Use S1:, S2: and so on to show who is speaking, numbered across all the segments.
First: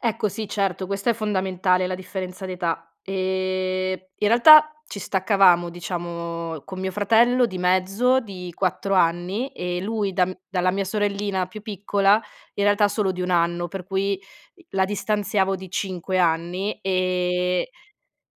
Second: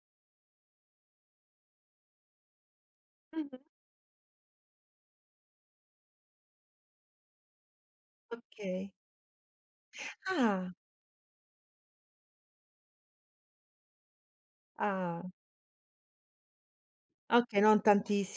S1: Ecco sì, certo, questa è fondamentale, la differenza di età.
S2: Mh-mh.
S1: Ehm, in realtà ci staccavamo, diciamo, con mio fratello di mezzo di
S2: Okay.
S1: 4 anni e lui da m dalla
S2: Ah!
S1: mia sorellina più piccola in realtà solo di 1 anno. Per cui, i la
S2: Ah!
S1: distanziavo di 5 anni
S2: Okay,
S1: e
S2: non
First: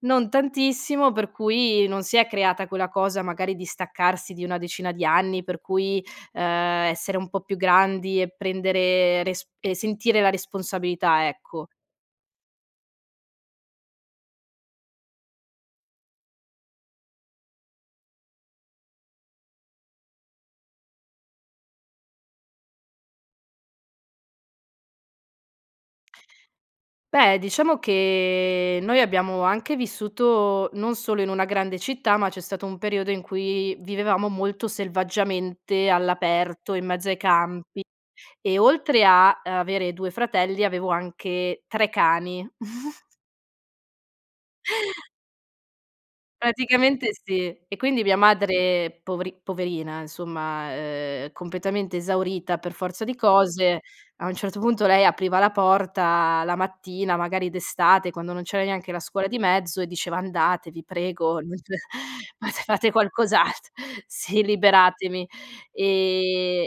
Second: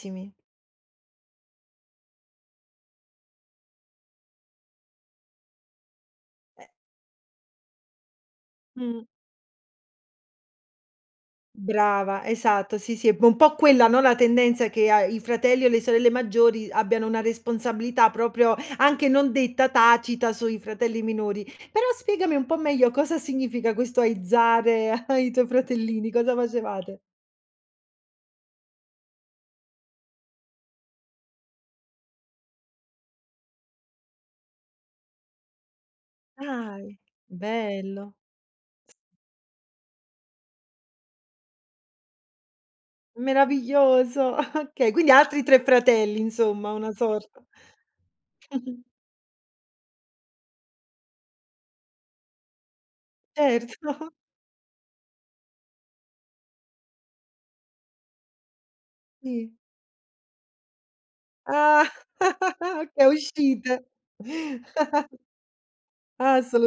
S1: non tantissimo, per cui non si è creata quella cosa, magari, di staccarsi di una decina di anni, per cui, ehm,
S2: E
S1: essere un po' più grandi e
S2: Mh.
S1: prendere resp e sentire la responsabilità, ecco.
S2: Brava, esatto. Sì, sì, è bo po' quella, no, la tendenza che a i fratelli e le sorelle maggiori abbiano una responsabilità, proprio anche non detta, tacita sui fratelli minori. Però spiegami un po' meglio: cosa significa questo aizzare ai tuoi fratellini, cosa facevate?
S1: Beh, diciamo che noi abbiamo anche vissuto, non solo in una grande città, ma c'è stato un periodo in cui vivevamo molto selvaggiamente all'aperto, in
S2: Ai
S1: mezzo ai campi
S2: bello.
S1: e oltre a avere 2 fratelli avevo anche 3 cani.
S2: Meraviglioso! Okay, quindi ha altri 3 fratelli, insomma, una
S1: Praticamente
S2: sorta
S1: sì. E quindi, mia madre povri poverina insomma, ehm, completamente esaurita per forza di cose,
S2: Certo.
S1: a un certo punto lei apriva la porta la mattina, magari d'estate, quando non c'era neanche la scuola di
S2: Sì.
S1: mezzo e diceva: "Andate, vi prego, non c
S2: Ah!
S1: fate fate
S2: Co
S1: qualcos alt"
S2: uscite!
S1: sì! "Liberatemi." Ehm,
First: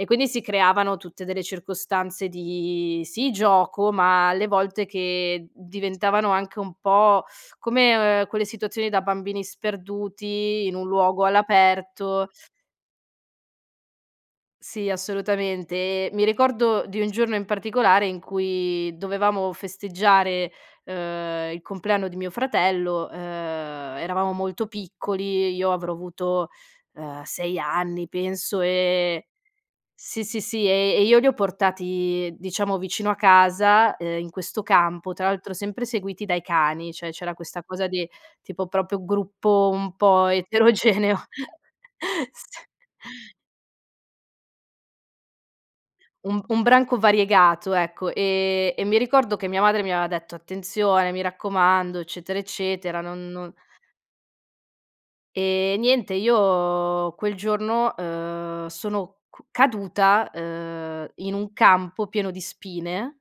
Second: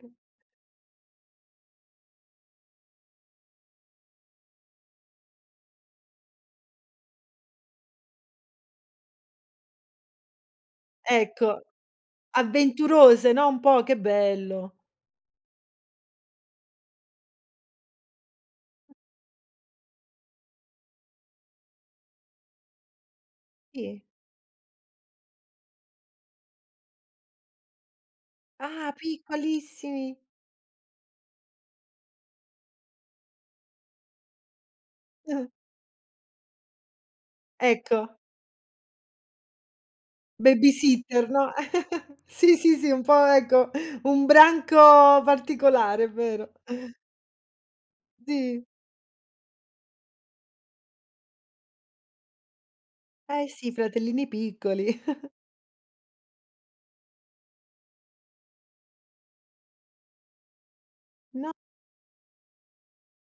S1: e quindi si creavano tutte delle circostanze di, sì, gioco, ma alle volte che diventavano anche un po' come o ehm, quelle situazioni da bambini sperduti in un luogo
S2: Ecco.
S1: all'aperto
S2: Avventurose, no, un po' che bello.
S1: Sì, assolutamente. E mi ricordo di un giorno in particolare in cui dovevamo festeggiare, uhm, i compleanno di mio fratello, uhm,
S2: Sì.
S1: eravamo molto piccoli, e io avrò avuto, uhm, 6 anni, penso e
S2: Ah!
S1: e e
S2: Piccolissimi.
S1: sì, sì, sì, e e io li ho portati, diciamo, vicino a casa, ehm, in questo campo, tra l'altro sempre seguiti dai cani, cioè c'era questa cosa di,
S2: Ecco.
S1: tipo, proprio gruppo un po' eterogeneo!
S2: Babysitter, no, sì,
S1: S
S2: sì, sì, un po', ecco, un branco particolare, è
S1: Um
S2: vero.
S1: un branco variegato, ecco.
S2: Di.
S1: Ehm, e mi ricordo che mia madre mi aveva detto: "Attenzione, mi raccomando, eccetera, eccetera, non
S2: Ah, eh
S1: no"
S2: sì, fratellini piccoli.
S1: Ehm, niente io quel giorno, uhm, sono cu caduta, uhm, in
S2: No.
S1: un campo pieno di spine